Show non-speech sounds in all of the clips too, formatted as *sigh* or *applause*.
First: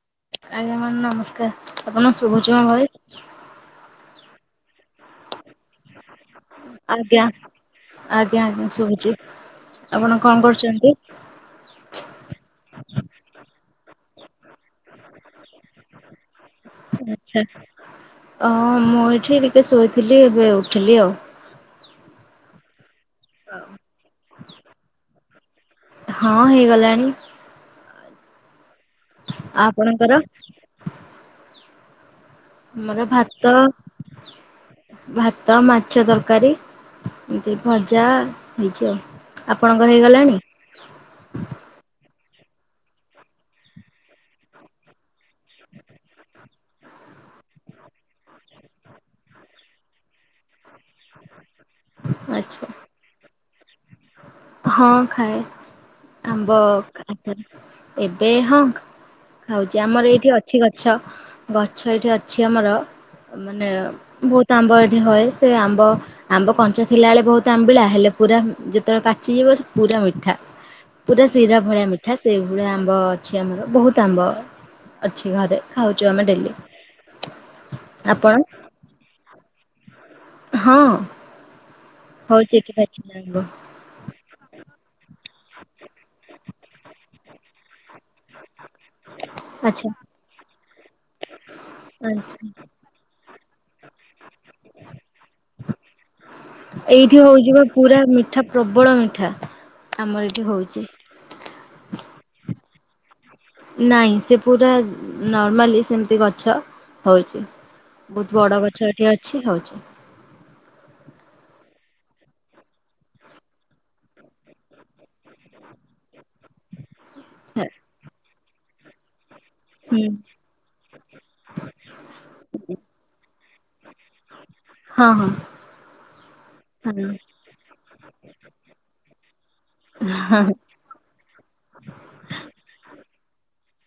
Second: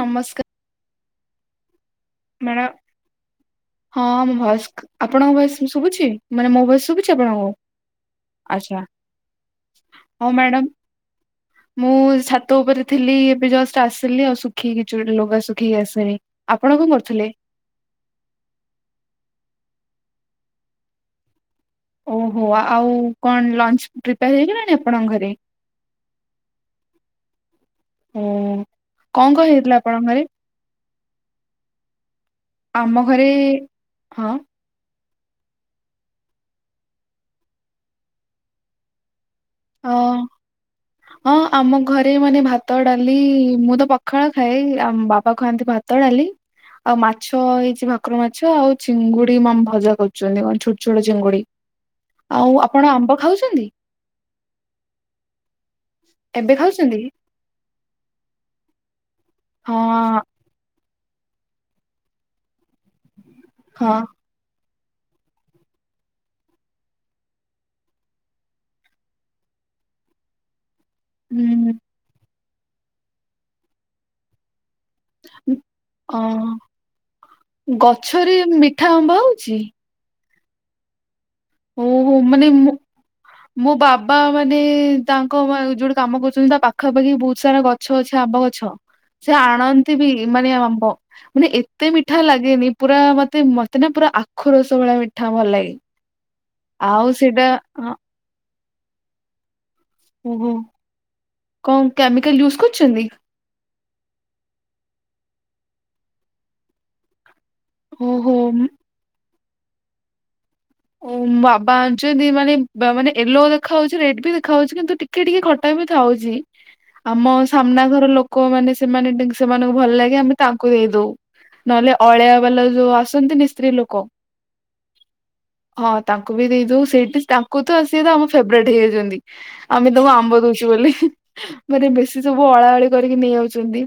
ନମସ୍କାର। ଆଜ୍ଞା ମାମ୍ ନମସ୍କାର ଆପଣଙ୍କୁ ଶୁଭୁଛି ମୋ ମ୍ୟାଡ଼ାମ। ଭଏସ୍? ହଁ ମୁଁ ଭଏସ୍ ଆପଣଙ୍କ ଭଏ ସ୍ ଶୁଭୁଛି ମାନେ ମୋ ଭଏସ୍? ଆଜ୍ଞା ଆଜ୍ଞା ଆଜ୍ଞା ଶୁଭୁଚି ଆପଣ ହଉ କଣ ମ୍ୟାଡାମ କରୁଚନ୍ତି? ମୁଁ ଛାତ ଉପରେ ଥିଲି ଏବେ ଜଷ୍ଟ୍ ଆସିଲି ଆଉ ଶୁଖେଇକି ଜୁଡେ ଲୁଗା ଶୁଖେଇକି ଆସିଲି। ଆପଣ କଣ କରୁ ହ ମୁଁ ଏଠି ଟିକେ ଶୋଇଥିଲି ଏବେ ଉଠିଲି ଆଉ। ଓହୋ ଆଉ କଣ ଲଞ୍ଚ୍ ପ୍ରିପେୟାର୍ ହେଇଗଲାଣି ଆପଣଙ୍କ ଘରେ? ହଁ ହେଇଗଲାଣି। ଓ କଁ କଁ ହେଇଥିଲା ଆପଣଙ୍କ ଆପଣଙ୍କର? ଘରେ? ଆମ ଆମର ଘରେ ଭାତ ହଁ ଭାତ ମାଛ ତରକାରୀ ଏତି ଭଜା ହେଇଚି ଆଉ। ଆପଣଙ୍କର ଅ ହେଇଗଲାଣି? ହଁ ଆମ ଘରେ ମାନେ ଭାତ ଡାଲି ମୁଁ ତ ପଖାଳ ଖାଏ ଆମ ବାବା ଖାଆନ୍ତି ଭା ତ ଡାଲି ଆଉ ମାଛ ହେଇଚି ଭାକୁର ମାଛ ଆଉ ଚିଙ୍ଗୁଡି ମାମ୍ ଭଜା କରୁଚନ୍ତି କଣ ଛୋଟ୍ ଛୋଟ ଚିଙ୍ଗୁଡ଼ି ଆଉ ଆଚ୍ଛା ଆପଣ ଆମ୍ବ ଖାଉଛନ୍ତି? ହଁ ଖାଏ ଆମ୍ବ ଏବେ ଖାଉଛନ୍ତି *unintelligible* ଏବେ ହଁ। ଖାଉଛି ହଁ ଆମର ଏଇଠି ଅଛି ଗଛ ଗଛ ଏଇଠି ଅଛି ଆମର ହଁ ବୋତ୍ ହଏ ସେ ଆମ୍ବ ଆମ୍ବ କଞ୍ଚା ଥିଲା ବେଳେ ବହୁତ ଆମ୍ବିଳା ହେଲେ ପୁରା ଯେତେବେଳେ ପା ଯିଏ ବ ପୁରା ମିଠା ପୁରା ଶିରା ହୁଁ ଭଳିଆ ମିଠା। ସେଇଭଳିଆ ଆମ୍ବ ଅଛି ଆମର ବହୁତ ଆମ୍ବ ଅଛି ଘରେ ଖାଉଛୁ ଅ ଆମେ ଡେଲି ଗଛରେ ଆପଣ? ମିଠା ଆମ୍ବ ହଉଛି। ହଁ ଓହୋ ହଉଛି ଏଠି ପାଚିଲା ଆମ୍ବ। ବା ମାନେ ତାଙ୍କ ଯୋଉଟେ କାମ କରୁଛନ୍ତି ତା ପାଖା ପାାଖି ବହୁତ ସାରା ଗ ଗଛ ଆମ୍ବ ଗଛ ସେ ଆଚ୍ଛା ଆଣନ୍ତି ବି ମାନେ ଆମ୍ବ ମାନେ ଏତେ ମିଠା ଆଚ୍ଛା ଲାଗେନି ପୁରା ମତେ ମତେ ନା ପୁରା ଆଖୁ ରସ ଭଳିଆ ମିଠା ଭଲ ଲାଗେ। ଆଉ ଏଇଠି ସେଇଟା ହଉଚି ହଁ, ପୁରା ମିଠା ପ୍ରବଳ ମିଠା। ଆମର ଏଠି ଓହୋ ହଉଛି। କଣ କେମିକାଲ ୟୁଜ୍ କରୁଛନ୍ତି? ନାଇଁ ସେ ପୁରା ନର୍ମାଲି ସେମିତି ଗଛ ହଉଛି। ଓହୋ ବହୁତ ବଡ ମ- ଗଛଟେ ଅଛି ହଉଛି। ଓୋ ବାବା ଆଣିଛନ୍ତି ମାନେ ମାନେ ୟେଲୋ ଦେଖା ହେଉଛି ରେଡ୍ ବି ଦେଖାହାଉଉଛି କିନ୍ତୁ ଟିକେ କି ଟିକେ ଖଟା ବି ଥାଉଛି। ଆମ ସାମ୍ନା ଘର ଲୋକ ମାନେ ସେମାନେ ସେମାନଙ୍କୁ ଭଲ ହୁଁ। ଲାଗେ ଆମେ ତାଙ୍କୁ ଦେଇ ଦଉ ନହେଲେ ଅଳିଆ ବାଲା ଯୋଉ ଆସନ୍ତିନି ସ୍ତ୍ରୀ ଲୋକ ହଁ ହଁ ହଁ ତାଙ୍କୁ ବି ଦେଇଦଉ ହଁ। ସେଇଠି ତାଙ୍କୁ ତ ସେ ଆମ ଫେବରେଟ୍ ହେଇଯାଉଛନ୍ତି। ଆମେ ତାକୁ ଆମ୍ବ ଦଉଛୁ ବୋଲି ମାନେ ବେଶୀ ସବୁ ଅଳା ଅଳି କରିକି ନେଇ ଯାଉଛନ୍ତି।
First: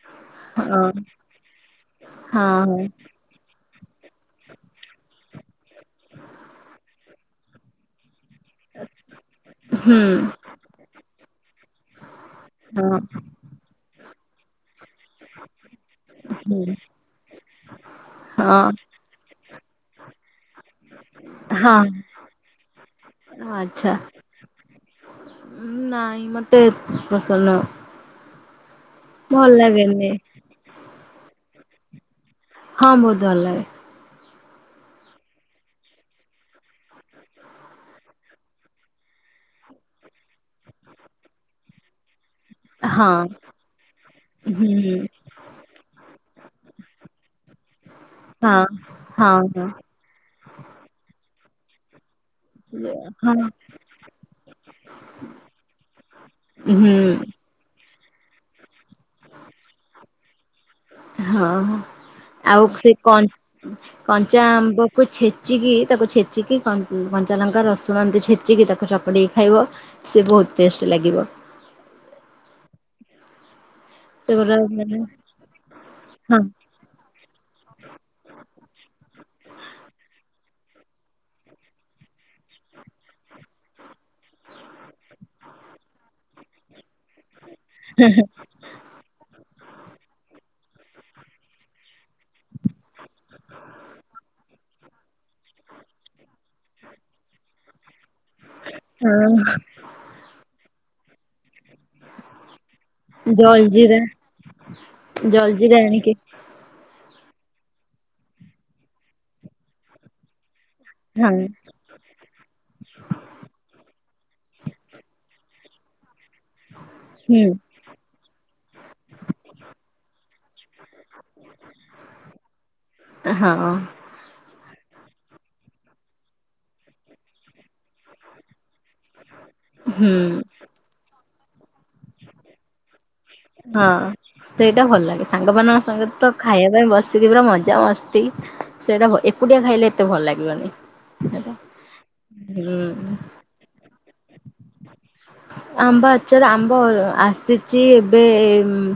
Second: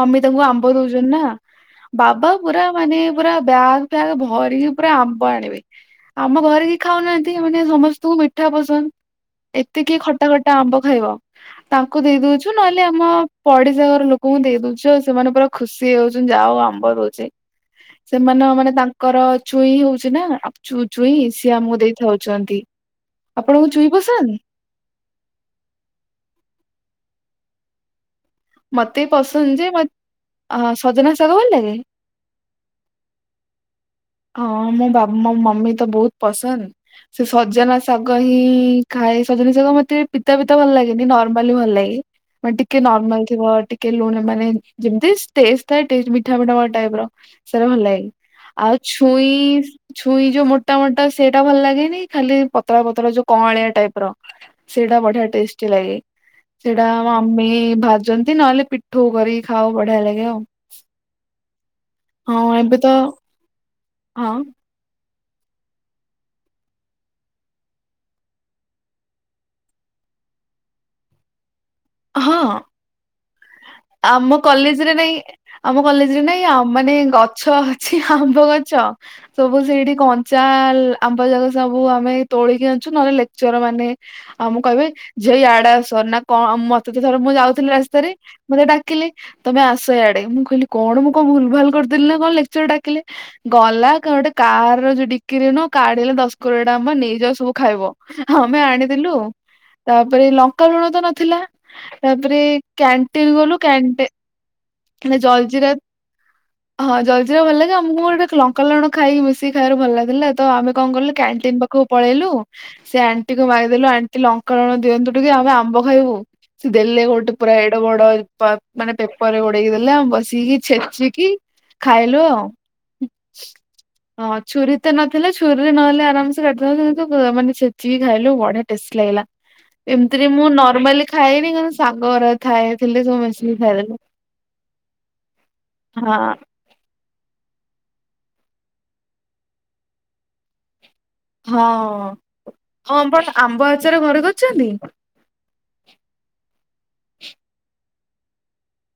ମମି ତାଙ୍କୁ ଆମ୍ବ ହୁଁ। ଦଉଛନ୍ତି ନା ବାବା ପୁରା ହଁ। ମାନେ ପୁରା ବ୍ୟାଗ୍ *inaudible* ଭରିକି ପୁରା ଆମ୍ବ ଆଣିବେ। ଆମ ଘରେ କି ଖାଉନାହାନ୍ତି ମାନେ ସମସ୍ତଙ୍କୁ ମିଠା ପସନ୍ଦ। ଏତେ କିିଏ ଖଟା ଖଟା ଆମ୍ବ ଖାଇବ ତାଙ୍କୁ ଦେଇ ଦଉଛୁ ନହେଲେ ଆମ ପଡିସା ଘର ଲୋକ କୁହନ୍ତି *unintelligible* ଦଉଛ ସେମାନେ ପୁରା ଖୁସି ହେଇ ଯାଉଛନ୍ତି ଯାହା ଆଉ ଆମ୍ବ ଦେଉଛି। ସେମାନେ ହଁ ମାନେ ତାଙ୍କ ଙ୍କର ଛୁଇଁ ହଉଛି ନା *inaudible* ଚୁ ଛୁଇଁ ସିଆମକୁ ହଁ ଦେଇଥାଉଛନ୍ତି। ଆପଣଙ୍କୁ ଛୁଇଁ ପସନ୍ଦ? ଉମ ନାଇଁ ମତେ ଏତେ ପସନ୍ଦ ନୁହଁ। ମତେ ଭଲ ପସନ୍ଦ ଯେ ଲାଗେନି। ବତ ସଜନା ଶାଗ ଭଲଲାଗେ। ହଁ ବହୁତ ଭଲ ଲାଗେ। ହଁ ମୋ ବା ମୋ ମମି ତ ବହୁତ ପସନ୍ଦ। ସେ ସଜନା ଶାଗ ହିଁ ଖାଏ ସଜନା ଶାଗ ମତେ ପିତା ପିତା ଭଲ ଲାଗେନି ନର୍ମାଲି ଭଲ ଲାଗେ। ମାନେ ଟିକେ ନର୍ମାଲ ହଁ। ଥିବ ଟିକେ ଲୁଣ ମାନେ ହୁଁ ଯେମିତି ଥାଏ ମିଠା ମିଠା ଟାଇପ ର। ସେରା ଭଲଲାଗେ ହଁ ହଁ ଛୁଇଁ ହଁ। ଛୁଇଁ ଯୋଉ ମୋଟା ମୋଟା ସେଇଟା ଭଲ ଲାଗେନି ଖାଲି ପତଳା ପତର ଯୋଉ ହଁ କଆଁଳିଆ ଟାଇପ ର ସେଇଟା ବଢିଆ ଟେଷ୍ଟି ଲାଗେ। ସେଇଟା ହୁଁ ମମି ଭାଜନ୍ତି ନହେଲେ ପିଠୋଉ କରି ଖାଉ ବଢିଆ ଲାଗେ ଆଉ। ହଁ ହଁ ଆଉ ଏବେ ତ ସେ କନ୍ ହଁ କଞ୍ଚା ଆମ୍ବ ତା କୁ ଛେଚିକି ତାକୁ ଛେଚିକି କଞ୍ଚା ଲଙ୍କା ରସୁଣ ଏମିତି ଛେଚିକି ତାକୁ ଚକଡ଼ିକି ଖାଇବ। ସେ ବହୁତ ଟେଷ୍ଟ ଲାଗିବ। ହଁ ଆମ ସେଗୁରା କଲେଜରେ ମାନେ ନାଇଁ ଆମ କଲେଜରେ ନାଇଁ ହଁ ଆଉ ମାନେ ଗଛ ଛି ଆମ୍ବ ଗଛ। ସବୁ ସେଇଠି କଞ୍ଚା ଆମ୍ବ ଯାକ ସବୁ ଆମେ ତୋଳିକି ଆଣିଛୁ ନହେଲେ ଲେକ୍ଚର ମାନେ ଆଉ ମୁଁ କହିବି ଝିଅ ୟାଡା ଆସ ନା କଣ ମତେ ତ ଥର ମୁଁ ଯାଉଥିଲି ରାସ୍ତାରେ ମତେ ଡାକିଲେ ତମେ ଆସ ଏଇଆଡେ ମୁଁ କହିଲି କଣ ମୁଁ କଣ ଭୁଲ ଭାଲ କରିଦେଲିି ନା କଣ ଲେକ୍ଚର ଡାକିଲେ। ଗଲା ଗୋଟେ କାର ର ଯୋଉ ଡିକିରି ନ କାଢଲେ ଦଶ କୋର ଟା ଆମ ନେଇଯାଉଅ ସବୁ ଖାଇବ। ଆମେ ଆଣିଦେଲୁ ଆଉ। ହଁ ତାପରେ ଲଙ୍କା ଲୁଣ ତ ନଥିଲା ତାପରେ କ୍ୟା ତିିଲଗଲୁ ଜଲଜିିରା କ୍ୟାାନଟେ ମେ ଜଲଜିରା ଜଲଜିିରା ଆଣିକି ହଁ ଜଲଜିରା ଭଲ ଲାଗେ ଆମକୁ ମୋର ଗୋଟେ ଲଙ୍କା ଲୁଣ ଖାଇକି ମିଶିକି ଖାଇବାର ଭଲ ଲାଗିଲା ତ ଆମ କଣ କଲୁ ହଁ କ୍ୟାଣ୍ଟିନ୍ ପାଖକୁ ପଳେଇଲୁ ସେ ଆଣ୍ଟି କୁ ମାଗିଦେଲୁ ଆଣ୍ଟି ଲଙ୍କାଲୁଣ ଦିଅନ୍ତୁ ଟିକେ ଆମେ ଆମ୍ବ ଖାଇବୁ। ସେ ଦେଲେ ଗୋଟେ ହୁଁ ପୁରା ଏଡେ ବଡ ମାନେ ପେପରରେ ଗୋଡେଇକି ଦେଲେ ଆ ବସିକି ଛେଚିକି ଖାଇଲୁ ଆଉ ହଁ ହଁ ଛୁରୀ ତ ନଥିଲା ଛୁରୀରେ ନହେଲେ ଆରାମସେ କାଟିଥା କିନ୍ତୁ ମାନେ ଛଚିକି ଖାଇଲୁ ବଢିଆ ଲାଗିଲା ହୁଁ ଏମିତିରେ ମୁଁ ନର୍ମାଲି ଖାଏନି କ ସାଙ୍ଗରେ ଥାଏ ଥିଲେ। ମିଶିକି ହଁ ଖାଇଦେଲୁ ସେଇଟା ଭଲ ଲାଗେ ସାଙ୍ଗ ମାନଙ୍କ ହଁ। ସଙ୍ଗତ ଖାଇବା ପାଇଁ ବସ ସେଥି ପୁରା ମଜା ମସ୍ତି ସେଇଟା ଏକୁଟିଆ ଖାଇଲେ ଏତେ ଭଲ ଲାଗିବନି। ସେଇଟା ହଁ ହ ହୁଁ ବଟ ଆମ୍ବ ଆଚାର ଘରେ କରିଛନ୍ତି। ଆମ୍ବ ଆଚାର ଆମ୍ବ ଆସିଛି ଏବେ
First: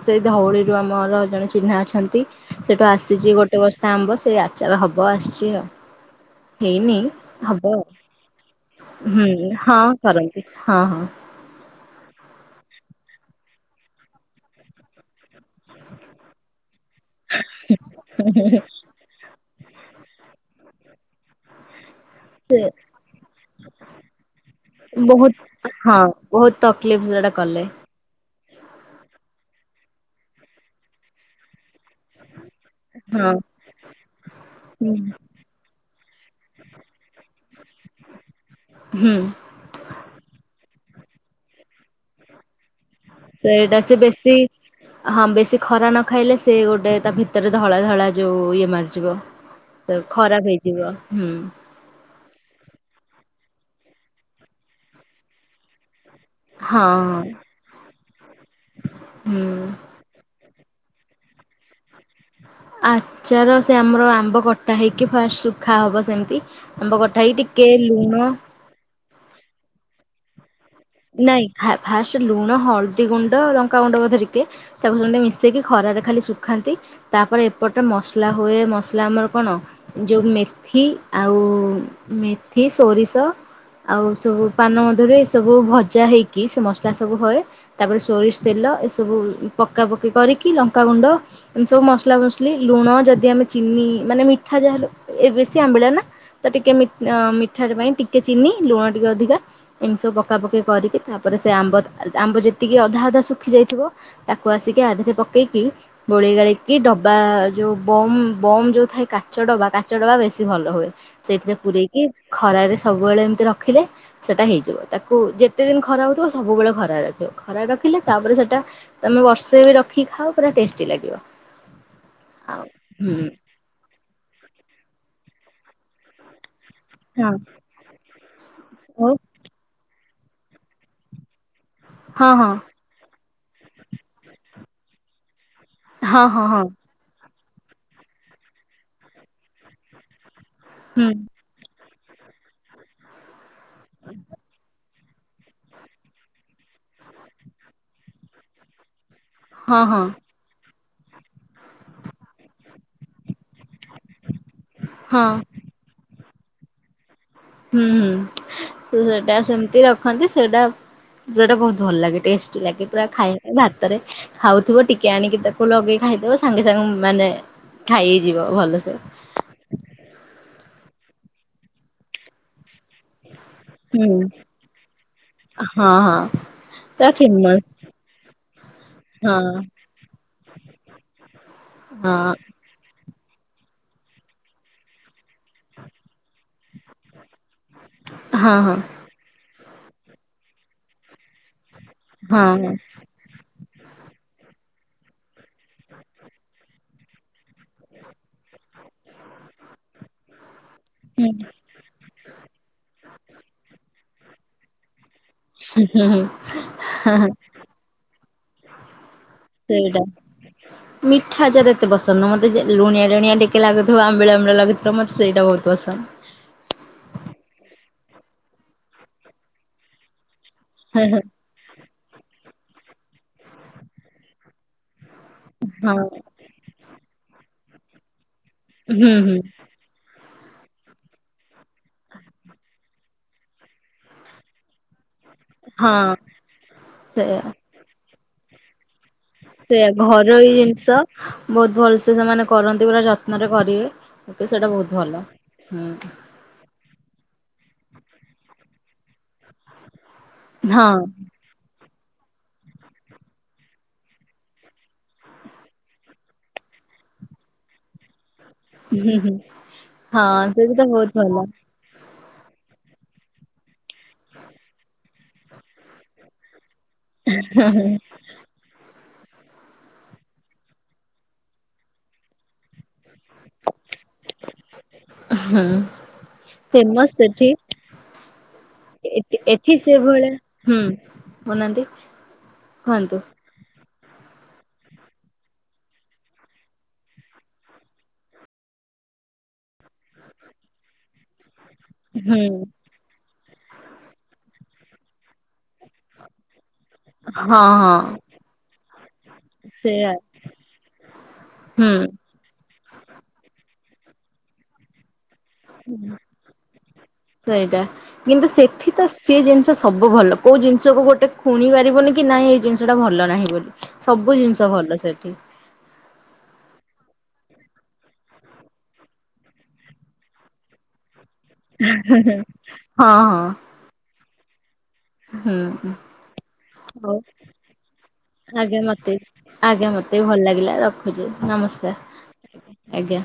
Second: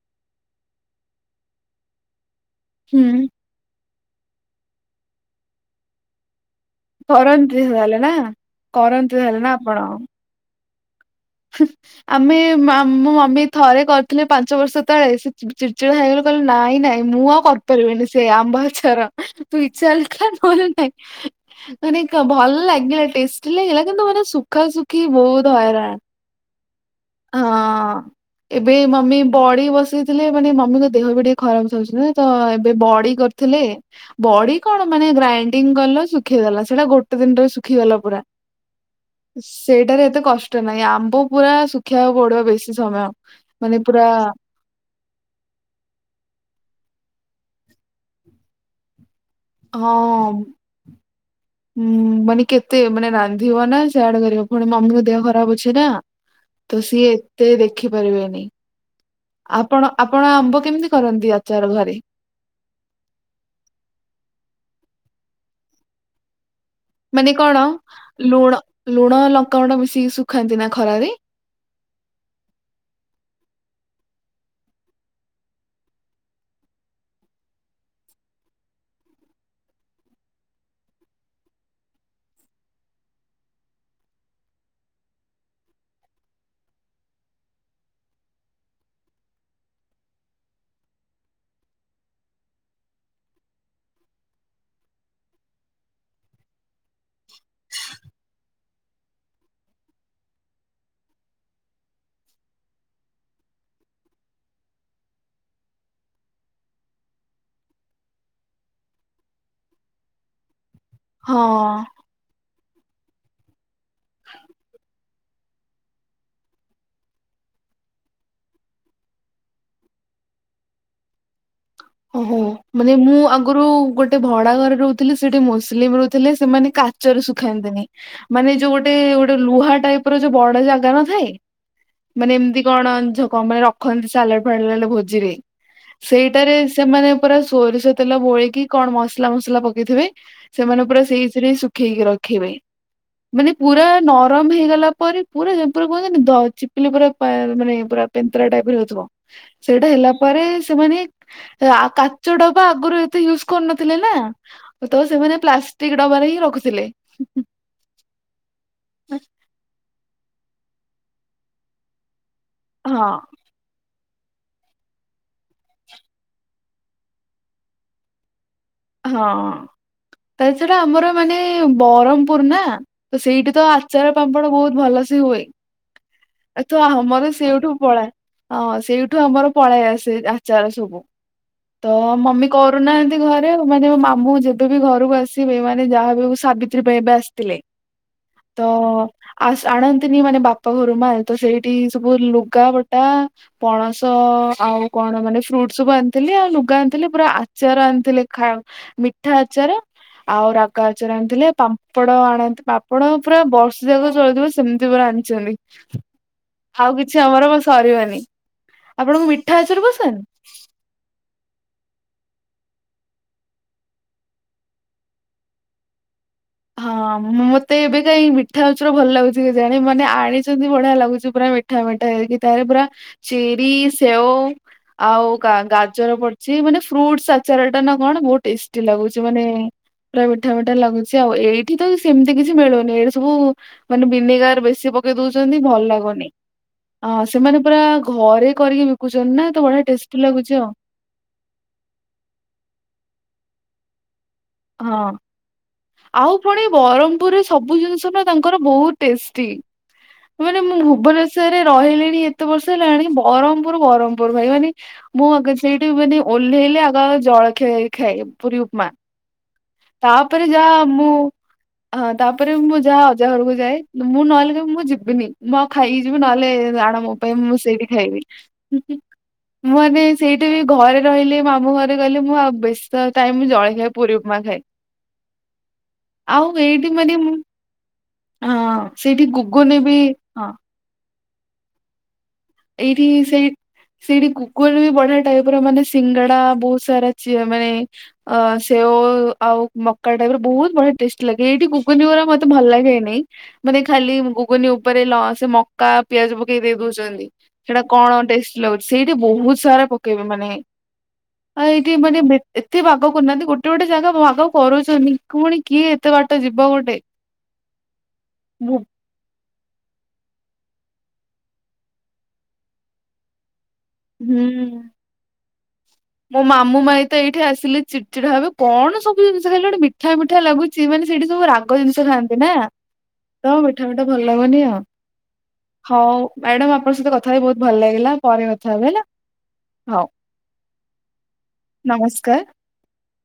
ସେଇ ଧଉଳିରୁ ଆମର ଜଣେ ଚିହ୍ନା। ଅଛନ୍ତି ସେଠୁ ହୁଁ ଆସିଛି ଗୋଟେ ବସ୍ତା ଆମ୍ୱ ସେ ଆଚାର ହବ ଆସିଛି ଆଉ। ହେଇନି କରନ୍ତି ହବ ତାହେଲେ ନା କରନ୍ତି ହୁଁ ତାହେଲେ ନା ଆପଣ? ହଁ କରନ୍ତି ହଁ ହଁ। ଆମେ ଆ ମମ ମମି ଥରେ କରିଥିଲେ ପାଞ୍ଚ ବର୍ଷ ତଳେ। ଚିଡ଼ଚିଡ଼ା ହେଇଗଲେ କହିଲେ ନାଇଁ ନାଇଁ ମୁଁ ଆଉ କରିପାରିବିନି ସେ ଆମ୍ବ ଆଚାର। ତୁ ଇଛା ହେଲେ ଖା ନହେଲେ ନାଇ। ମାନେ ଭଲ ଲାଗିଲା ଟେଷ୍ଟି ଲାଗିଲା କିନ୍ତୁ ମାନେ ସୁଖା ସୁୁଖି ବହୁତ ହଇରାଣ। ବହୁତ ତକଲିଫ ସେଟା କଲେ। ହଁ। ଏବେ ମମି ବଡି ବସେଇଥିଲେ ମାନେ ମମିଙ୍କ ଦେହ ବି ଟିକେ ଖରାପ ଚାଲୁଚି ନା ତ ଏ ବଡି ହଁ କରିୁଥିଲେ ବଡି କଣ ହୁଁ ମାନେ ଗ୍ରାଇଣ୍ଡିଙ୍ଗ କଲ ଶୁଖେଇଦଲା ସେଇଟା ଗୋଟେ କେତେ ଦିନରେ ଶୁଖିଗଲା ପୁରା ହୁଁ ସେଇଟାରେ ଏତେ କଷ୍ଟ ନାହିଁ ଆମ୍ବ ପୁରା ସୁ ରଖିବାକୁ ପଡିବ ବେଶୀ ସମୟ। ସେ ମାନେ ସେଇଟା ସେ ପୁରା ବେଶୀ। *inaudible* ହଁ ବେଶୀ ଖରା ନ ଖାଇଲେ ସେ ଗୋଟେ ତା ଭିତରେ ଧଳା ଧଳା ଯୋଉ ଇଏ ମାରିଯିବ। ହଁ। ସେ ଖରାପ ହେଇଯିବ ହୁଁ। ହୁଁ ମାନେ କେତେ ମାନେ ରାନ୍ଧିବ ନା ସେଆଡେ କରିବ ପୁଣି ମମିଙ୍କ ଦେହ ଖରାପ ଅଛି ନା। ହଁ ତ ସିଏ ଏତେ ଦେଖିପାରିବେନି ହୁଁ। ଆପଣ ଆପଣ ଆମ୍ବ କେମିତି କରନ୍ତି ଆଚାର ଘରେ? ଆଚାର ସେ ଆମର ଆମ୍ବ କଟା ହେଇକି ଫାଷ୍ଟ ଶୁଖାହବ ସେମିତି। ଆମ୍ବ ମାନେ କଠାଇ କଣ ଟିକେ ଲୁଣ ଲୁଣ ଲଙ୍କାଗୁଣ୍ଡ ମିଶିକି ଶୁଖାନ୍ତି ନା ଖରାରେ। ନାଇଁ ଫାଷ୍ଟ ଲୁଣ ହଳଦୀ ଗୁଣ୍ଡ ଲଙ୍କାଗୁଣ୍ଡ ବୋଧେ ଟିକେ ତାକୁ ସେ ମିଶେଇକି ଖରାରେ ଖାଲି ଶୁଖାନ୍ତି। ତାପରେ ଏପଟେ ମସଲା ହୁଏ ମସଲା ଆମର କଣ? ଯଉ ମେଥି ଆଉ ମେଥି ସୋରିଷ। ଆଉ ସବୁ ପାନମାଧୁରୀ ରେ ସବୁ ଭଜା ହେଇକି ସେ ମସଲା ସବୁ ହଏ। ତାପରେ ସୋରିଷ ତେଲ ଏସବୁ ପକା ପକି କରିକି ଲଙ୍କାଗୁଣ୍ଡ ଏମତି ସବୁ ମସଲା ମସଲି ଲୁଣ ଯଦି ଆମେ ଚିନି ମାନେ ମିଠା ଯାହା ହେ ଏ ବେଶି ଆମ୍ବିଳା ନା ତ ଟିକେ ଅଁ ମିଠା ପାଇଁ ଟିକେ ଚିନି ଲୁଣ ଟିକେ ଅଧିକା ଏମତି ସବୁ ପକା ପକି କରିକି ତାପରେ ସେ ଆମ୍ବ ଆମ୍ବ ଯେତିକି ଅଧା ଅଧା ଶୁଖି ଯାଇଥିବ ତାକୁ ଆସିକି ଆଧରେ ପକେଇକି ଗୋଳେଇ ଗାଳେଇକି ଡବା ଯୋଉ ବମ୍ ବମ୍ ଯୋଉ ଥାଏ କାଚ ଡବା କାଚ ଡବା ବେଶୀ ଭଲ ହୁଏ। ସେଇଥିରେ ହଁ ପୂରେଇକି ଖରାରେ ସବୁବେଳେ ଏମିତି ରଖିଲେ ସେଟା ହେଇଯିବ ତାକୁ ଯେ ଯେତ ଦିନ ଖରା ହେଉଥିବ ସବୁବେଳେ ଖରା ରଖିବ ଖରା ରଖିଲେ ତାପରେ ସେଟା ତମେ ବର୍ଷେ ବି ରଖିକି ଖାଅ ପୁରା ଟେଷ୍ଟି ଲାଗିବ। ଓହୋ ଆଉ ମାନେ ମୁଁ ହୁଁ ଆଗରୁ ଗୋଟେ ଭଡା ଘରେ ରହୁଥିଲି ସେଠି ମୁସଲିମ ରହୁଥିଲେ ସେମାନେ କା ଚରେ ହଁ ଶୁଖାନ୍ତିନି ମାନେ ଯୋଉ ଗୋଟେ ହଉ ଗୋଟେ ଲୁହା ଟାଇପର ଯୋଉ ବଡ ଜାଗା ନଥାଏ ମାନେ ହଁ ଏମିତି କଣ ମାନେ ଏମତି ସବୁ ରଖନ୍ତି ସାଲାଡ ଫାଲାଡ ହେଲେ ଭୋଜିରେ। ହଁ ସେଇଟାରେ ସେମାନେ ପୁରା ସୋରିଷ ତେଲ ଗୋଳେଇକି କଣ ମସଲା ମସଲା ପକେଇଥିବେ, ସେମାନେ ପୁରା ହୁଁ ସେଇଥିରେ ସୁଖେଇକି ରଖିବେ। ମାନେ ପୁରା ନରମ ହେଇଗଲା ପରେ ପୁରା ପୁରା କୁହନ୍ତନି ଚିପିଲି ପୁରା ମାନେ ପୁରା ପେପରା ଟାଇପର ହଉଥିବ ହଁ ସେଇଟା ହଁ ହେଲା ପରେ ସେମାନେ କାଚ ଡବା ଆଗରୁ ଏତେ ୟୁଜ୍ କରିନଥିଲେ ନା ତ ହଁ। ସେମାନେ ପ୍ଲା ଷ୍ଟିକ୍ ଡବାରେ ହିଁ ରଖୁଥିଲେ। ହୁଁ ହୁଁ ସେଟା ସେମିତି ରଖନ୍ତି ସେଟା ସେଟା ବହୁତ ଭଲ ଲାଗେ ଟେଶ ଷ୍ଟି ଲାଗେ ପୁରା ହଁ ଖାଇ ଭାତରେ ଖାଉଥିବ ଟିକେ ଆଣିକି ତାକୁ ଲଗେଇକି ଖାଇଦବ ସାଙ୍ଗେ ସାଙ୍ଗେ ମାନେ ଖାଇ ହେଇଯିବ ଭଲସେ। ହଁ ତା ଛଡା ଆମର ମାନେ ବରମପୁର ନା। ତ ସେଇଠି ତ ହୁଁ। ଆଚାର ପାମ୍ପଣ ବହୁତ ଭଲସେ ହୁଏ। ହଁ ହଁ। ଏ ତ ତା ଆମର ସେଇଠୁ ଫେମସ ପଳାଏ ହଁ ସେଇଠୁ ଆମର ହଁ ପଳେଇ ଆସେ ଆ ଚାର ସବୁ ତ ହଁ ମମି କରୁନାହାନ୍ତି ଘରେ। ରେ ମୋ ମାମୁଁ ଯେବେ ବି ଘରକୁ ଆସିବେ ମାନେ ଯାହା ବି ହଉ ସାବିତ୍ରୀ ପାଇଁ ଏବେ ଆସିଥିଲେ ହଁ ତ ଆସ ଆଣନ୍ତିନି ମାନେ ବାପା ଘରୁ ମା ତ ସେଇଠି ସବୁ ଲୁଗା ହଁ। ପ ଟା ପଣସ ଆଉ କଣ ମାନେ ଫ୍ରୁଟ ସବୁ ଆଣିଥିଲି ଆଉ ଲୁଗା ଆଣିଥିଲି ପୁରା ଆଚାର ଆଣିଥିଲେ ଖା ମିଠା ଆଚାର ଆଉ ରାଗ ଆଚାର ହୁଁ ଆଣିଥିଲେ ପାମ୍ପ ପାମ୍ପଡ ଆଣନ୍ତି ପାମ୍ପଡ ପୁରା ବର୍ଷ ଯାକ ଚଳିଯିବ ସେମତି ପୁରା ଆଣି ଥିବେ ହୁଁ ହୁଁ ଆଉ କିଛି ଆମର ସରିବନି ଆପଣଙ୍କୁ ମିଠ ସେଇଟା। ମିଠା ଆଚାର ଏତେ ପସନ୍ଦ ନୁହଁ ମତେ ଟିକେ ଲୁଣିଆ ଲୁଣିଆ ଟିକେ ଲାଗୁଥିବ ଆମ୍ବିଳା ଆମ୍ବିଳା ଲାଗୁଥିବ ତ ମତେ ସେଇଟା ବହୁତ ପସନ୍ଦ। ହଁ ମତେ ଏବେ କାଇଁ ମିଠା ଆଚାର ଭଲ ଲାଗୁଛି କେଜାଣି ମାନେ ଆଣିଛନ୍ତି ବଢିଆ ହଁ ଲାଗୁଛି ପୁରା ମି ମିଠା ମିଠା ହେଇକି ତାଧେରେ ପୁରା ଚେରି, ସେଓ ଆଉ ହଁ ଗାଜର ପଡ ସିଏ ମାନେ ଫ୍ରୁଟସ ଆଚାର ଟା ନା କଣ ବହୁତ ଟେଷ୍ଟି ହୁଁ ଲାଗୁଛି ହୁଁ ମାନେ ପୁରା ମିଠା ମିଠା ଲାଗୁଛି। ଆଉ ଏଇଠି ତ ସେମିତି କିଛି ମିଳୁନି ଏଇଠି ସବୁ ମାନେ ଭିନେଗାର ବେଶୀ ପ ପକେଇ ଦଉଛନ୍ତି ଭଲ ହଁ ଲାଗୁନି, ଆ ସେଇଆ। ସେମାନେ ପୁରା ଘରେ କରିକି ବିକୁଛନ୍ତି ନା ତ ବଢିଆ ସେୟା ଟେଷ୍ଟି ଘରୋଇ ଲାଗୁଛି ଆଉ। ଜିନିଷ ବହୁତ ଭଲସେ ସେମାନେ କରନ୍ତି ପୁରା ଯତ୍ନରେ କରିବେ। ମୋତେ ସେଇଟା ବହୁତ ହଁ ଭଲ, ହଁ। ଆଉ ପୁଣି ବରମପୁରରେ ସବୁ ଜିନିଷ ନା ତାଙ୍କର ବହୁତ ଟେଷ୍ଟି, ମାନେ ମୁଁ ହଁ ଭୁବନେ ଶ୍ଵରରେ ରହିଲିଣି ଏତେ ବର୍ଷ ହେଲାଣି, ବରହମପୁର ବରହମପୁର, ଭାଇ ମାନେ ମୁଁ ଆଗ ସେଇଠି ମାନେ ଓହ୍ଲେଇଲେ, ଆଗ ଆଗ ଜଳଖିଆ ଖାଏ, ପୁରୀ ଉପମା। ହୁଁ ହୁଁ ତାପରେ ହଁ, ସେଇଠି ଯାହା ତ ମୁଁ ବହୁତ ଭଲ। ହଁ, ତାପରେ ମୁଁ ଯାହା ଅଜା ଘରକୁ ଯାଏଁ, ମୁଁ ନହେଲେ କି ମୁଁ ଯିବିନି, ମୁଁ ଆଉ ଖାଇକି ଯିବି, ନହେଲେ ଆଣ ମୋ ପାଇଁ ମୁଁ ସେଇଠି ଖାଇବି। ମୁଁ ଆଗେ ସେଇଠି ବି ଘରେ ରହିଲି, ମାମୁଁ ଘରେ କହିଲେ ମୁଁ ଆଉ ବେଶୀ ଥର ଟାଇମ ଜଳଖିଆ ପୁରି ଉ ପମା ଖାଇବି, ହୁଁ ଆଉ ଏଇଠି ଫେମସ୍ ମାନେ ମୁଁ ସେଠି ହଁ, ସେଇଠି ଏଠି ଏଠି ଘୁଗନି ବି ସେଭଳିଆ ହଁ ହୁଁ, କହୁନାହାନ୍ତି? ଏଇଠି କୁହନ୍ତୁ ସେଇ ସେଇଠି କୁକରବି ବଢିଆ ଟାଇପର ମାନେ, ସିଙ୍ଗଡା ବହୁତ ସାରା ମାନେ ଅ ସେଓ ଆଉ ମକା ଟାଇପର, ବହୁତ ବଢିଆ ଟେଷ୍ଟି ଲାଗେ। ଏଇଠି ଘୁଗୁନି ଗୁରା ହୁଁ ମତେ ଭଲ ଲାଗେନି। ମାନେ ଖାଲି ଗୁଗୁନି ଉପରେ ଲହ ସେ ମକା, ପିଆଜ ପକେଇ ଦେଇ ଦଉଛନ୍ତି। ହଁ ସେଇଟା କଣ ହଁ ଟେଷ୍ଟ ଲାଗୁଛି, ସେଇଟା ବହୁତ ସାରା ସେଇଆ ପକେଇବେ ମାନେ ଆ ଏଇଠି ହୁଁ ମାନେ ଏତେ ବାଗ କରୁନାହାନ୍ତି, ଗୋଟେ ଗୋଟେ ଜାଗା ଭାଗ କରଉଛନ୍ତି। ପୁଣି କିଏ ଏତେ ବାଟ ଯିବ ଗୋଟେ, ସେଇଟା କିନ୍ତୁ ଭୁ ସେଠି ତ ସେ ଜିନିଷ ସବୁ ଭଲ, କୋଉ ଜିନିଷକୁ ଗୋଟେ ଖୁଣି ପାରିବନି କି, ନାଇଁ, ଏଇ ଜିନିଷଟା ଭଲ ନାହିଁ ବୋଲି। ସବୁ ଜିନିଷ ହୁଁ। ଭଲ ସେଠି। ମୋ ମାମୁଁ ମାଇଁ ତ ଏଇଠି ଆସିଲେ ଚିଡ଼ଚିଡ଼ା ହେବେ, କଣ ସବୁ ଜିନିଷ ଖାଲି ଗୋଟେ ମିଠା ମିଠା ଲାଗୁଛି, ମାନେ ସେଇଠି ସବୁ ରା ଗ ଜିନିଷ ଖାଆନ୍ତି ନା, ହଁ ହଁ ତ ମିଠା ମିଠା ଭଲ ଲାଗୁନି ଆଉ। ହୁଁ। ହଉ, ମ୍ୟାଡାମ ଆପଣଙ୍କ ସହିତ ହଉ କଥା ହେଇ ବହୁତ ଭଲ ଲାଗିଲା, ପରେ କଥା ଆଜ୍ଞା ହେବି ହେଲା। ମତେ ଆଜ୍ଞା, ହଉ ମତେ ବି ଭଲ ଲାଗିଲା, ରଖୁଛି, ନମସ୍କାର, ଆଜ୍ଞା।